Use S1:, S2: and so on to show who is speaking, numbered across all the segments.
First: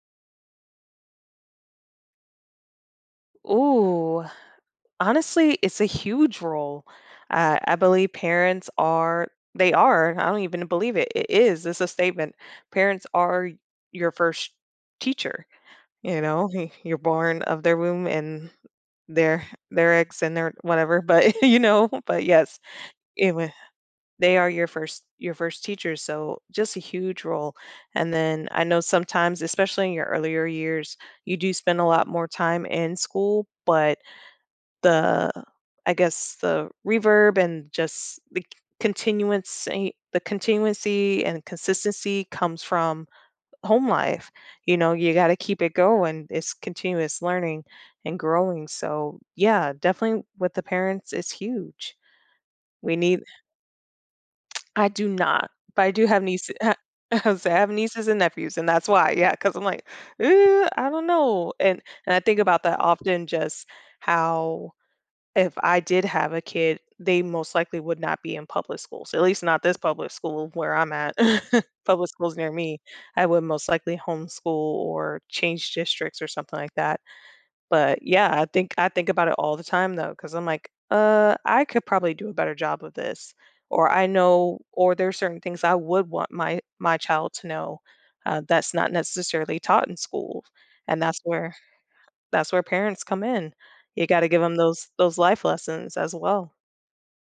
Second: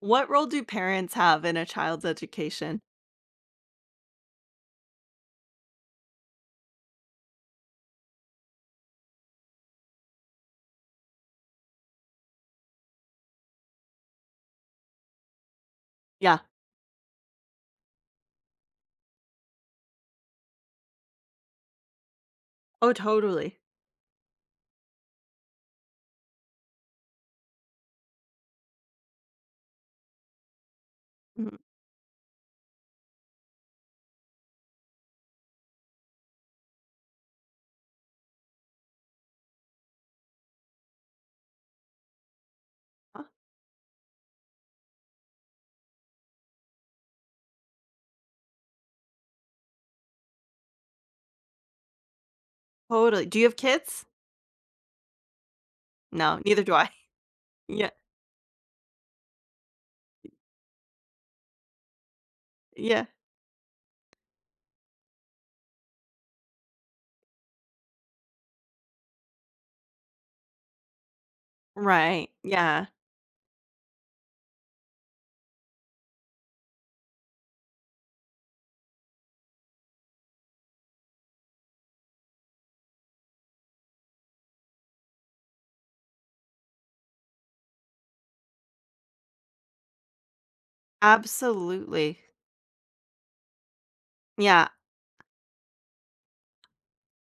S1: What role do parents have in a child's education?
S2: Ooh, honestly, it's a huge role. I believe parents, I don't even believe it. It is, it's a statement. Parents are your first teacher, you
S1: Yeah.
S2: know, you're born of their womb and their their eggs and their whatever, but you know, but yes,
S1: Oh,
S2: anyway,
S1: totally.
S2: they are your first teachers, so just a huge role. And then I know sometimes, especially in your earlier years, you do
S1: Mhm.
S2: spend a lot more time in school. But the I guess the reverb and just the continuancy and consistency comes from
S1: Uh,
S2: home life. You know, you got to keep it going. It's continuous learning and growing. So, yeah, definitely with the parents is huge. We need
S1: Totally. Do you have kids?
S2: I do not, but I do have
S1: No,
S2: nieces.
S1: neither do I.
S2: I have
S1: Yeah.
S2: nieces and nephews, and that's why, yeah, because I'm like, I don't know," and I think about that
S1: Yeah.
S2: often. Just how, if I did have a kid, they most likely would not be in public schools, at least not this public school where I'm at. Public
S1: Right.
S2: schools near me,
S1: Yeah.
S2: I would most likely homeschool or change districts or something like that. But yeah, I think about it all the time though, because I'm like, I could probably do a better job of this, or I know, or there's certain things I would want my child to know, that's not necessarily taught in school. And that's where
S1: Absolutely.
S2: that's where parents come in. You gotta give them
S1: Yeah.
S2: those life lessons as well.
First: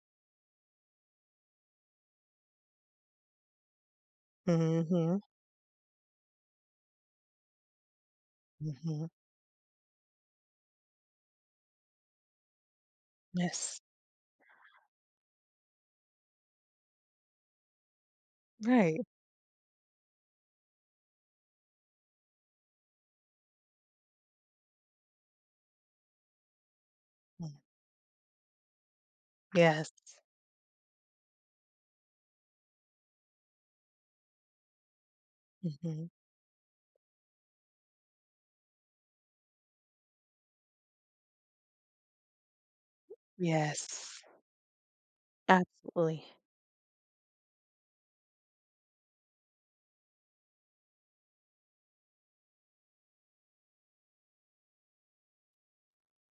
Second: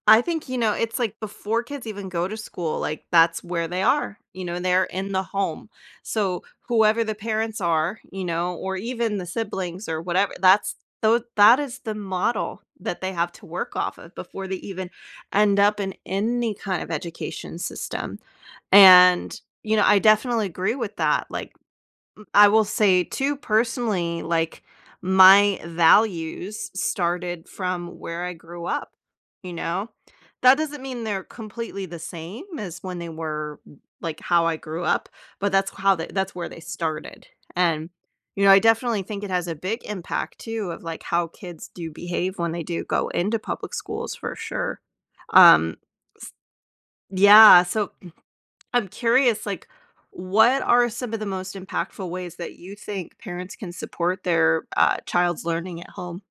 S1: I think, it's like before kids even go to school, like that's where they are. They're in
S2: Mhm.
S1: the home. So whoever the parents are, or
S2: Mhm.
S1: even the siblings or whatever, that is the model that they have to work
S2: Yes.
S1: off of before they even end up in any kind of education system.
S2: Right.
S1: And I definitely agree with that. Like I will say too personally, like my values started
S2: Mm.
S1: from where I grew up, you know?
S2: Yes.
S1: That doesn't mean they're completely the same as when they were like how I grew up, but
S2: Mhm.
S1: that's where they started. And I definitely think it has a big impact too of like how kids do behave when they do go into public schools
S2: Yes.
S1: for sure. Um
S2: Absolutely.
S1: yeah, so I'm curious, like, what are some of the most impactful ways that you think parents can support their child's learning at home?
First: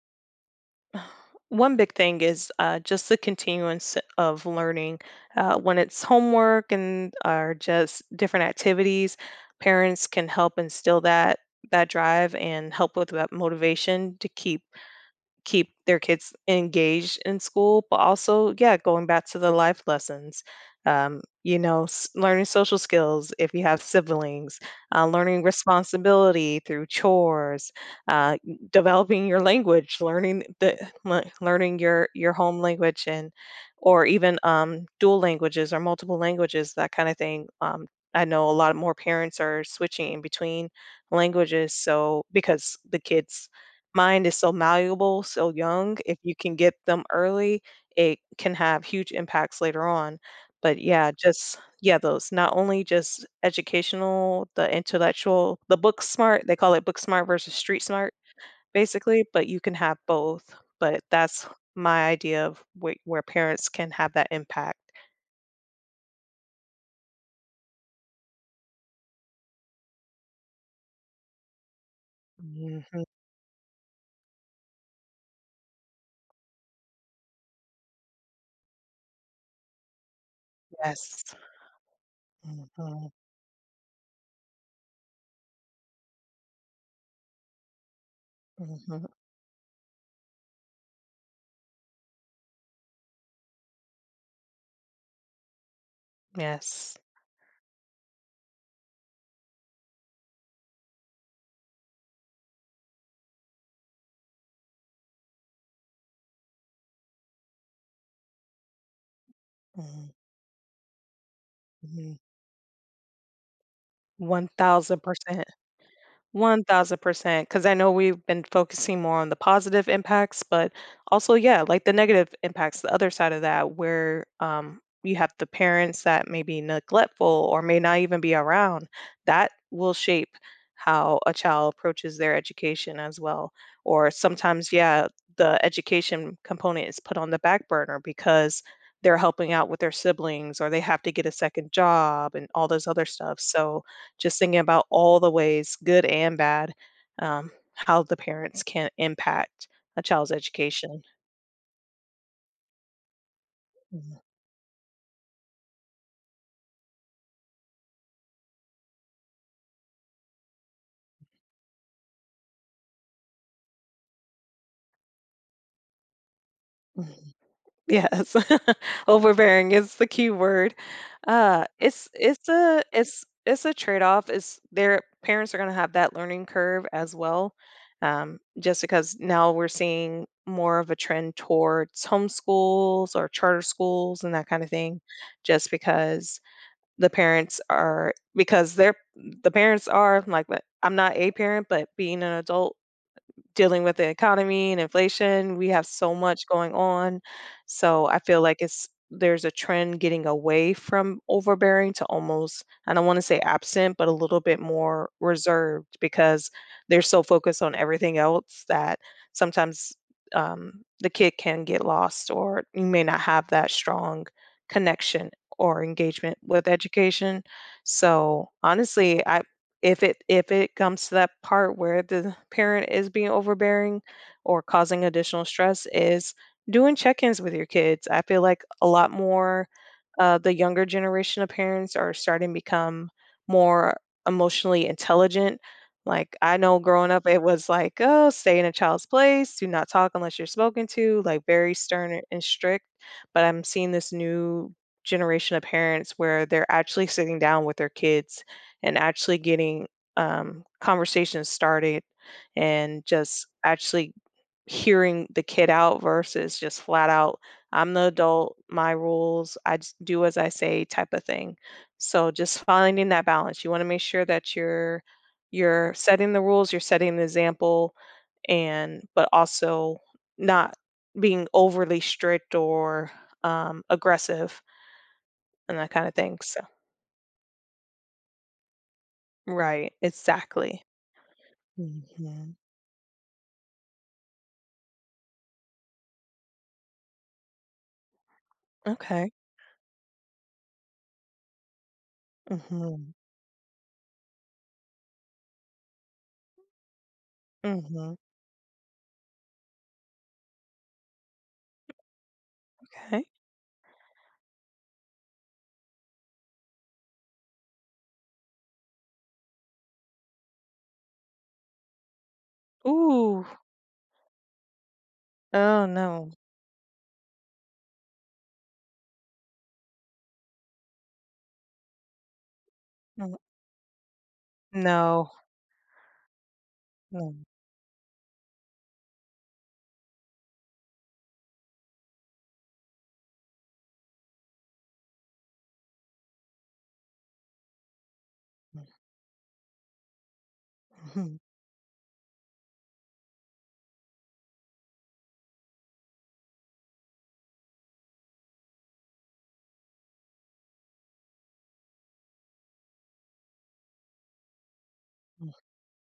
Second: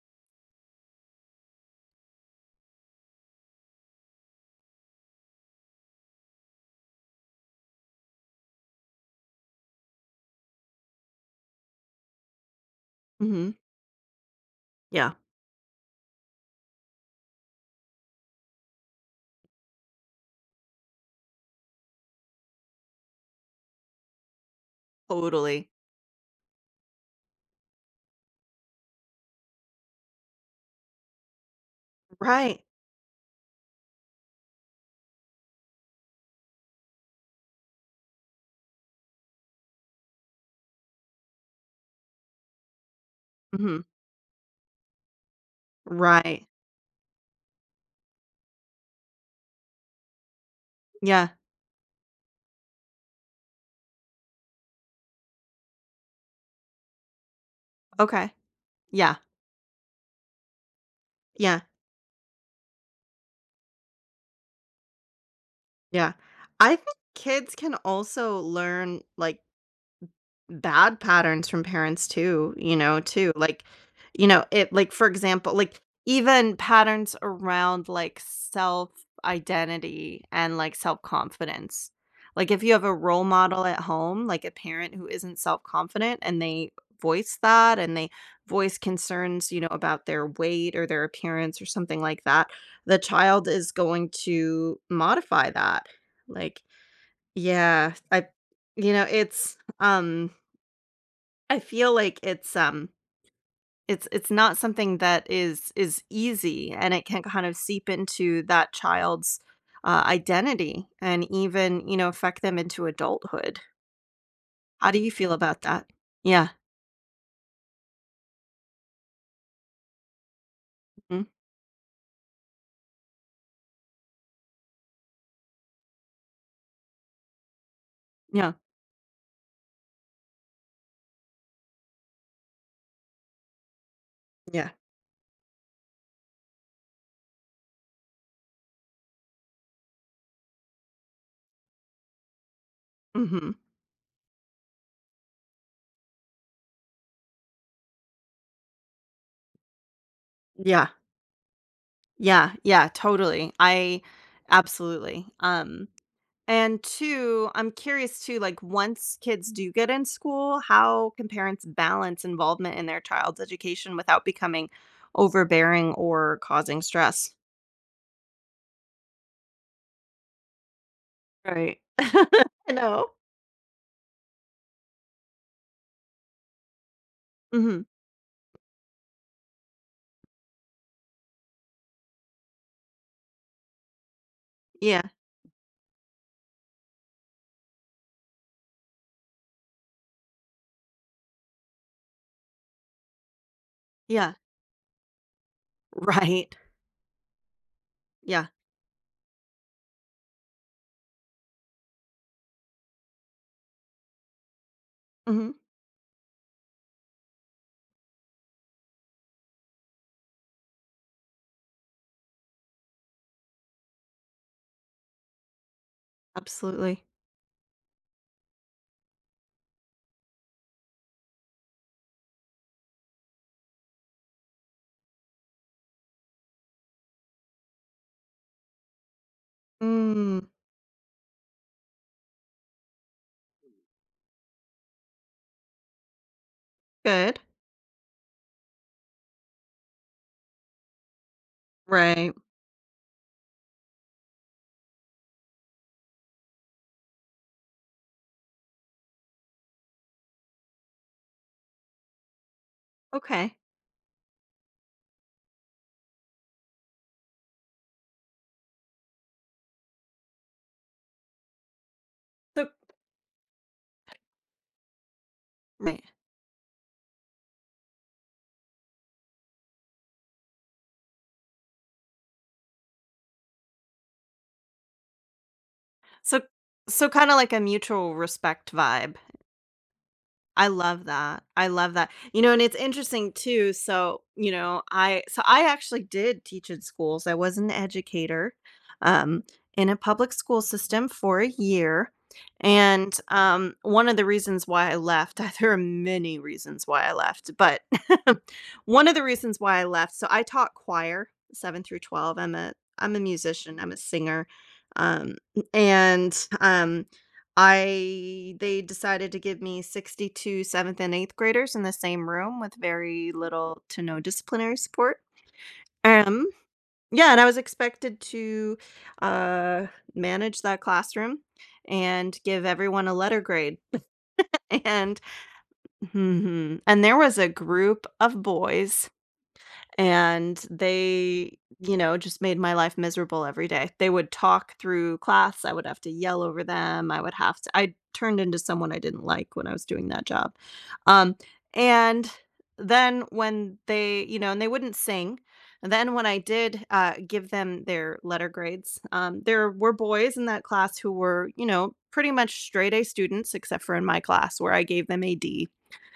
S2: One big thing is, just the continuance of learning, when it's homework and or just different activities, parents can help instill that drive and help with that
S1: Hmm.
S2: motivation to keep
S1: Yeah,
S2: keep their kids engaged in school. But also, yeah, going back to the life lessons, you know, learning social skills if you have siblings, learning
S1: totally.
S2: responsibility through chores, uh, developing your language, learning the learning your home
S1: Right.
S2: language, and or even dual languages or multiple languages, that kind of thing. I know a lot more parents are switching in between languages, so because the kids
S1: Hmm.
S2: mind is so malleable, so young, if you
S1: Right.
S2: can get them early, it can have huge impacts later on. But yeah,
S1: Yeah.
S2: just yeah, those, not only just educational, the intellectual, the book smart, they call it book smart versus street smart
S1: Okay. Yeah.
S2: basically, but you can have both. But that's
S1: Yeah.
S2: my idea of where parents can have that impact.
S1: Yeah. I think kids can also learn like bad patterns from parents too,
S2: Hmm.
S1: too, like, it like, for example, like, even patterns around, like, self-identity and, like,
S2: Yes.
S1: self-confidence. Like, if you have a
S2: Hmm.
S1: role model at home, like a parent who isn't self-confident and they voice that and they voice
S2: Hmm.
S1: concerns, about their weight or their appearance or something like that, the child is going to modify that. Like,
S2: Yes.
S1: yeah, I it's, I feel like it's, it's not something that is easy, and it can kind of seep into that child's, identity and even,
S2: Hmm.
S1: affect them into adulthood. How do you feel
S2: 1,000%.
S1: about that? Yeah.
S2: 1,000%. Because I know we've been focusing more on the positive impacts, but
S1: Mhm.
S2: also, yeah, like the negative impacts, the other side of that, where you have the parents that may be neglectful or may not even be
S1: Yeah.
S2: around, that will shape how a child approaches their education as well. Or
S1: Yeah.
S2: sometimes, yeah, the education component is put on the back burner because they're helping out with their siblings, or they have to get a second job and all those other stuff.
S1: Mhm.
S2: So, just thinking about all the ways, good and bad, how the parents can impact a child's
S1: Yeah.
S2: education.
S1: Yeah, yeah, totally. I
S2: Mhm,
S1: absolutely. And two, I'm curious too, like, once kids do get in school, how can parents balance involvement in their child's education without becoming overbearing or causing stress?
S2: mhm. Yes, overbearing is the key word.
S1: Right.
S2: It's it's
S1: I
S2: a
S1: know.
S2: it's it's a trade-off. Is their parents are going to have that learning curve as well,
S1: Mhm.
S2: just because now we're seeing more of a trend towards homeschools or charter schools and that kind of thing,
S1: Yeah.
S2: just because the parents are because they're the parents are like, but I'm not a parent, but being an adult dealing with the
S1: Yeah.
S2: economy and inflation. We have so much
S1: Right.
S2: going on. So I feel
S1: Yeah.
S2: like it's there's a trend getting away from overbearing to almost, I don't want to say absent, but a little bit more
S1: Mhm.
S2: reserved because they're so focused on everything else that sometimes the kid can get lost, or you may not have that strong connection or engagement with
S1: Absolutely.
S2: education. So honestly, I, if it comes to that part where the parent is being overbearing or causing additional stress, is doing check-ins with your kids. I feel like a lot more
S1: Mm.
S2: the younger generation of parents are starting to become more emotionally intelligent. Like I know growing up
S1: Good.
S2: it was like, oh, stay in a child's place, do not talk unless you're spoken to, like very stern
S1: Right.
S2: and strict. But I'm seeing this new generation of parents where they're actually sitting down with their kids and actually getting conversations started and just
S1: Okay.
S2: actually hearing the kid out versus just flat out, I'm the adult, my rules, I just do as I say, type of thing. So just
S1: So.
S2: finding that balance. You want to make sure that you're
S1: Right.
S2: setting the rules, you're setting the example, and but also not being overly strict or aggressive and that kind of thing.
S1: So
S2: So
S1: so kinda like a mutual respect vibe.
S2: right,
S1: I
S2: exactly.
S1: love that. I love that. You
S2: Hmm.
S1: know, and it's interesting too. So, I actually did teach in schools. I was an educator
S2: Okay.
S1: um, in a public school system for a year.
S2: Mhm,
S1: And one of the reasons why I left, there are many reasons why I left, but
S2: mhm,
S1: one of the reasons why I left. So I taught choir 7 through 12. I'm a
S2: okay.
S1: musician. I'm a singer, um, and um, I they decided to give me 62 seventh and 8th graders in the same room with very
S2: Ooh,
S1: little to no disciplinary support.
S2: oh, no.
S1: Um, yeah, and I was expected to uh, manage that classroom and give everyone a
S2: Mm,
S1: letter grade. And
S2: no,
S1: and there
S2: no,
S1: was
S2: mm,
S1: a group of boys, and they just made my life miserable. Every day they would talk through class. I would have to yell over them. I would have to I turned into someone I didn't like when I was doing that job. um
S2: mhm,
S1: and then when they, and they wouldn't sing. And then when I did, give them their letter grades, there were boys in that class who were, pretty much straight A students, except for in my class where I gave them a
S2: mhm.
S1: D,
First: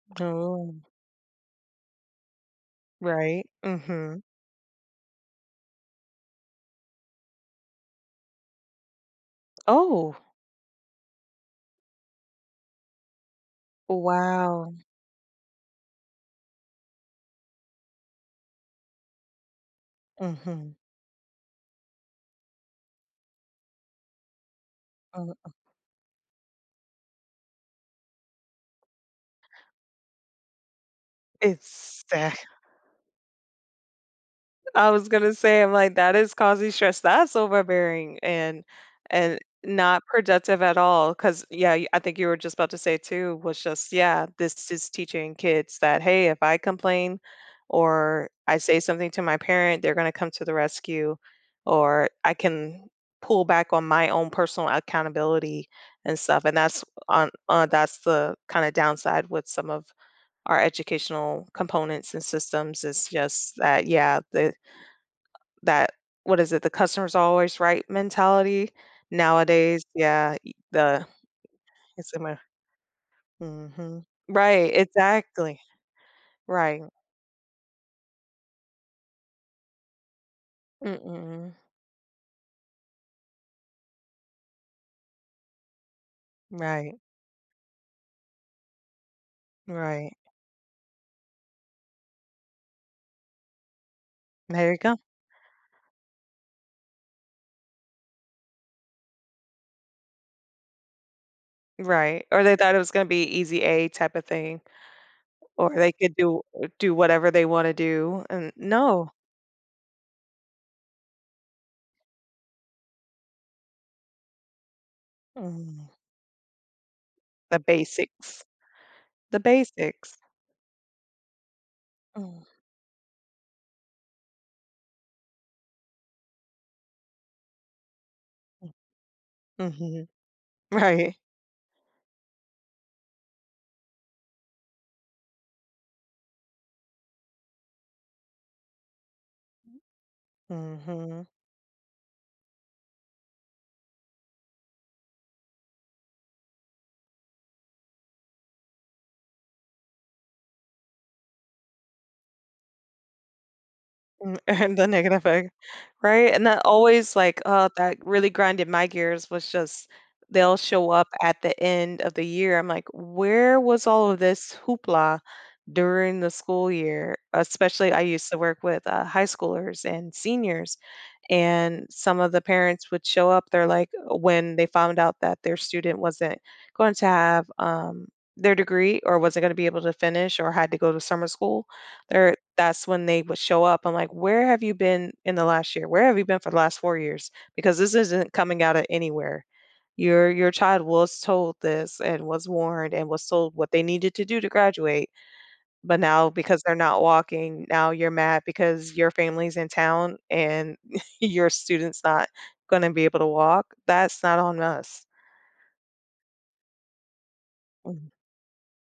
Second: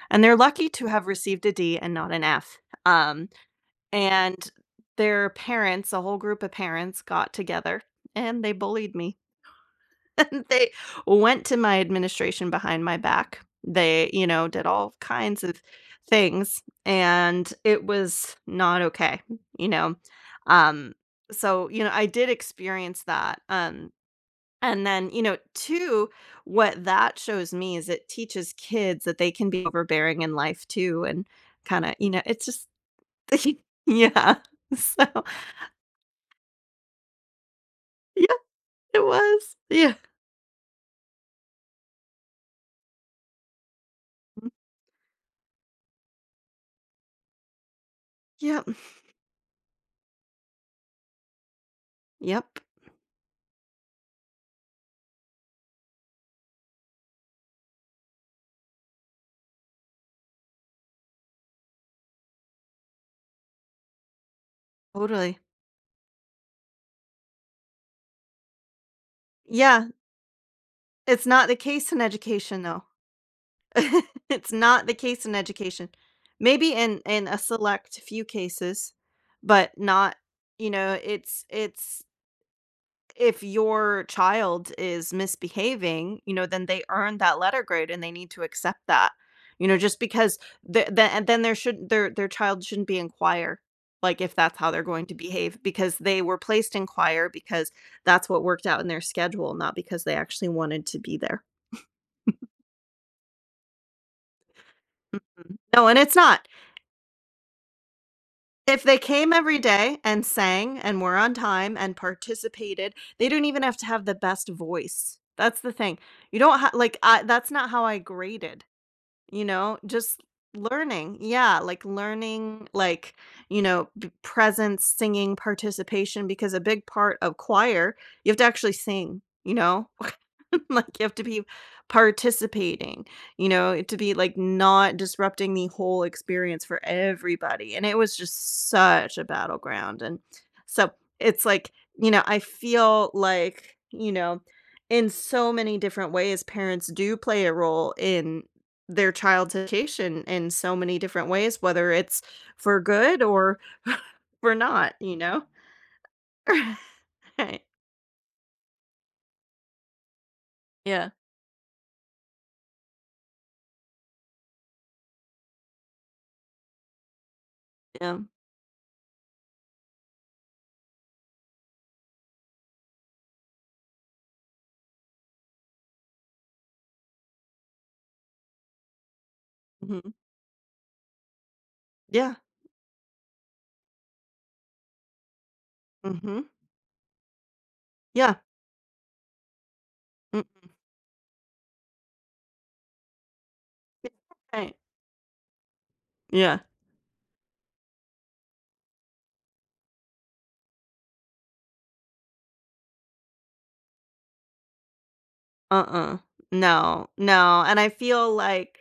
S1: and they're lucky
S2: Oh,
S1: to have received a D and not an F. um,
S2: right, mhm.
S1: and their parents, a whole group of parents, got together and they bullied me.
S2: Oh,
S1: And they went to my administration behind my back. They did
S2: wow,
S1: all kinds of things, and it was not okay, you know.
S2: mhm,
S1: Um so, I did experience that. And then,
S2: mm,
S1: two, what that shows me is it teaches kids that they can be overbearing in life too, and kind of,
S2: exac.
S1: it's just yeah.
S2: I
S1: So.
S2: was gonna say, I'm like, that is causing stress. That's overbearing
S1: Yep,
S2: and
S1: it
S2: and
S1: was. Yeah.
S2: not productive at all. Cause yeah, I think you were just about to say too, was just, yeah,
S1: Mm,
S2: this is teaching kids that, hey, if I complain or I
S1: yep,
S2: say something to my parent, they're gonna come to the rescue, or I
S1: yep,
S2: can pull back on my own personal accountability and stuff. And that's on that's the kind of downside with some of our educational components and systems, is just that yeah,
S1: totally.
S2: that, what is it? The customer's always right mentality nowadays.
S1: Yeah,
S2: Yeah, y the
S1: it's not the case in
S2: it's in my
S1: education, though.
S2: Mhm.
S1: It's
S2: Right,
S1: not the case in
S2: exactly.
S1: education. Maybe
S2: Right.
S1: in a select few cases, but not, it's
S2: Mm-mm.
S1: it's if your child is misbehaving, then they
S2: Right,
S1: earned that letter grade and they need to accept that. Just
S2: right.
S1: because the and then there should their child shouldn't be in choir, like if that's how
S2: There you
S1: they're
S2: go.
S1: going to behave, because they were placed in choir because that's what worked out in their schedule, not because they actually wanted to be there.
S2: Right, or they thought it was gonna be easy A type of thing,
S1: Mm.
S2: or
S1: No,
S2: they
S1: and
S2: could
S1: it's
S2: do
S1: not.
S2: do whatever they wanna do, and
S1: If they
S2: no.
S1: came every day and sang and were on time and participated, they don't even have to have the best voice. That's the
S2: Mm,
S1: thing. You don't have like I that's
S2: the
S1: not how I
S2: basics.
S1: graded.
S2: The basics.
S1: Just learning. Yeah, like
S2: Mhm.
S1: learning, like, presence, singing, participation, because a big part of choir, you have to actually sing, you know?
S2: Mhm.
S1: Like you have
S2: Right.
S1: to be participating, to be like not disrupting the whole experience for everybody. And it was just such a battleground. And so
S2: Mhm.
S1: it's like, I feel like, in so many different ways parents do play a role in their child's education in so many different ways, whether it's for good or for
S2: And the
S1: not, you
S2: negative,
S1: know?
S2: right? And that always like,
S1: Right.
S2: that really grinded my gears was just they'll show up
S1: Yeah.
S2: at the end of the year. I'm like, where was all of this hoopla during the school year? Especially, I
S1: Yeah.
S2: used to work with high schoolers and seniors, and some of the parents would show up, they're like, when they found out that their student wasn't going to have their degree or wasn't going to be able to
S1: Mhm.
S2: finish or had to go to summer school,
S1: Yeah.
S2: there, that's when they would show up. I'm like, where have you been in the last year? Where have you been
S1: Mhm.
S2: for the last 4 years? Because this isn't
S1: Yeah.
S2: coming out of anywhere. your
S1: Mm.
S2: your child was told this and was warned and was told what they needed to do to
S1: Right.
S2: graduate. But now
S1: Yeah.
S2: because they're not walking, now you're mad because your family's in town and your student's not gonna be able to walk. That's not on us.
S1: Uh-uh. No. No. And I
S2: Mm,
S1: feel like.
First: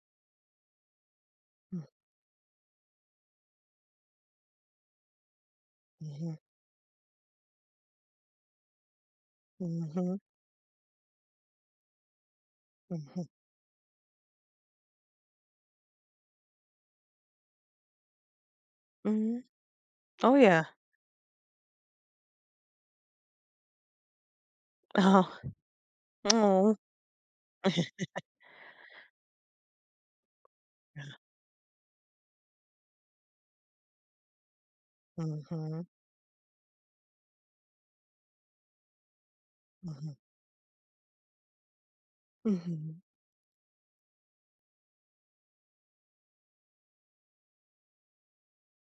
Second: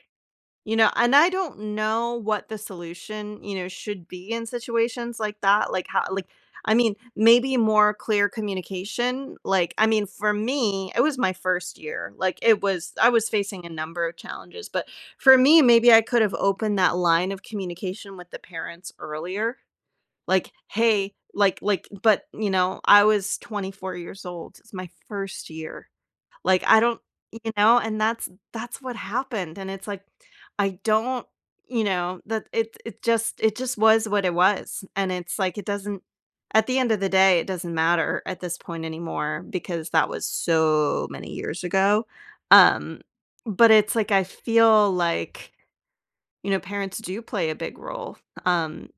S1: And I don't
S2: mm,
S1: know what the solution, should be in situations like that, like, how like,
S2: mhm,
S1: I mean, maybe more clear communication, like, I mean,
S2: mhm,
S1: for me, it was my 1st year, like, it was I
S2: mhm,
S1: was facing a number of challenges, but for me, maybe I could have opened that line of communication with the parents
S2: mhm.
S1: earlier,
S2: Oh,
S1: like,
S2: yeah.
S1: "Hey," like but, I was 24 years old, it's my
S2: Oh.
S1: 1st year. Like,
S2: Oh.
S1: I don't, and that's what happened, and it's like, I
S2: Yeah.
S1: don't, that it just was what it was, and it's like, it
S2: Mhm,
S1: doesn't at the end of the day, it doesn't matter at this point anymore because that
S2: mhm,
S1: was so many years ago, um,
S2: mhm.
S1: but it's like, I feel like, parents do play a big role, um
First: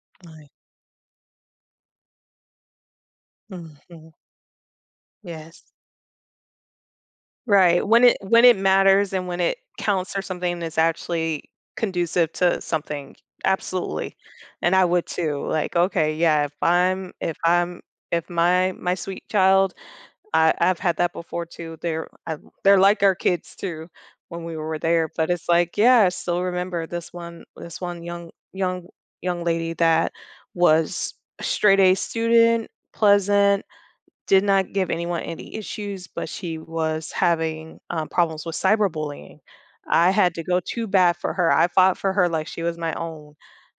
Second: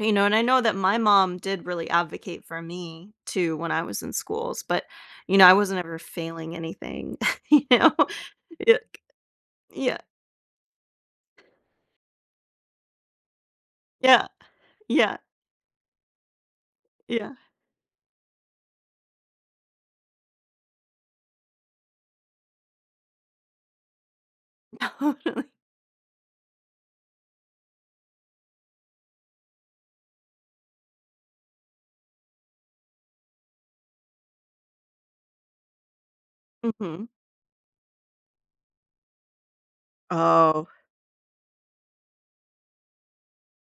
S1: and I
S2: Right.
S1: know that my mom did really advocate for me too when I was
S2: Mhm.
S1: in schools, but I
S2: Yes.
S1: wasn't ever failing anything, you
S2: Right,
S1: know?
S2: when it
S1: Yeah,
S2: matters and when it
S1: yeah,
S2: counts or something is actually conducive to something, absolutely.
S1: yeah,
S2: And I would
S1: yeah,
S2: too, like, okay, yeah,
S1: yeah,
S2: if I'm if my sweet child, I I've had that before too, they're I, they're like our kids too when we were there. But
S1: totally.
S2: it's like, yeah, I still remember this one young lady that was a straight A student, pleasant, did not give anyone any issues, but she
S1: Mhm.
S2: was having problems with cyberbullying. I had to go
S1: Oh,
S2: too bad for her. I fought for her like she was my own,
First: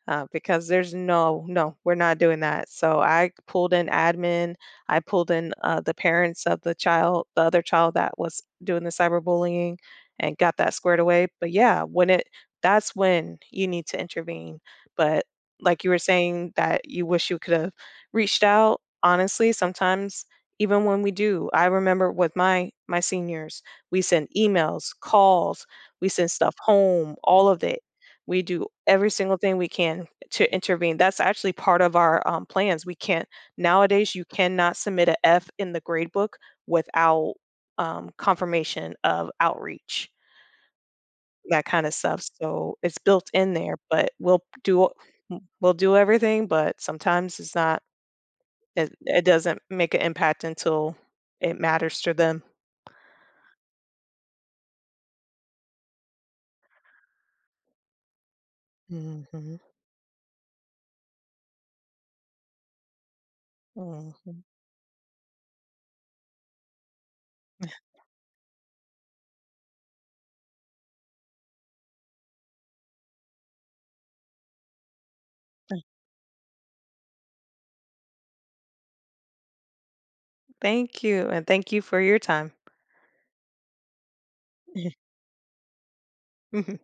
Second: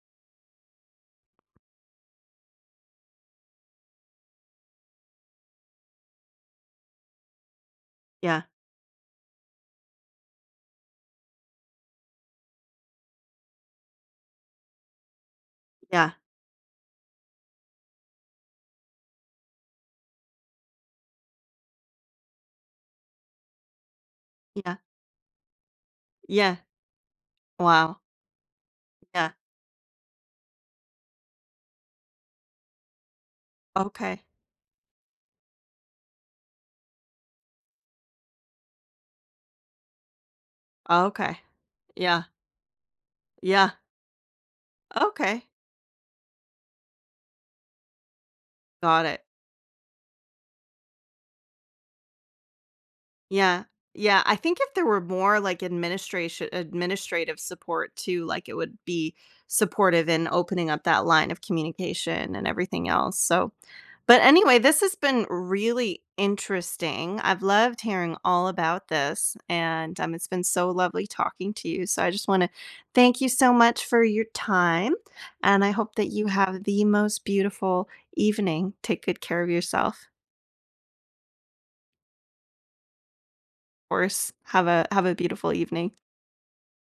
S2: because there's no, no, we're not doing that. So I pulled in admin. I pulled in the parents of the child, the other child that
S1: yeah,
S2: was doing the cyberbullying, and got that squared away. But yeah, when it, that's when you need to intervene. But like you were
S1: yeah,
S2: saying, that you wish you could have reached out, honestly, sometimes even when we do, I remember with my my seniors, we send
S1: yeah,
S2: emails, calls, we send stuff
S1: yeah.
S2: home, all of it.
S1: Wow.
S2: We do every
S1: Yeah.
S2: single thing we can to intervene. That's actually part of our plans. We can't, nowadays
S1: Okay.
S2: you cannot submit a F in the grade book without confirmation of outreach,
S1: Okay.
S2: that kind of stuff,
S1: Yeah,
S2: so it's built in
S1: yeah.
S2: there. But we'll do,
S1: Okay.
S2: we'll do everything, but sometimes it's not,
S1: Got
S2: it
S1: it.
S2: doesn't make an impact until it matters to them.
S1: Yeah. Yeah, I think if there were more like administration administrative support too, like it would be
S2: Mhm,
S1: supportive in opening up that line of communication and everything else. So, but
S2: mhm.
S1: anyway, this has been really interesting. I've loved hearing all about this and it's been so lovely talking to you. So, I just want to thank you so much for your time and I hope that you have the most beautiful evening. Take good care of yourself.
S2: Thank you, and thank you for your time.
S1: Of course, have a beautiful evening.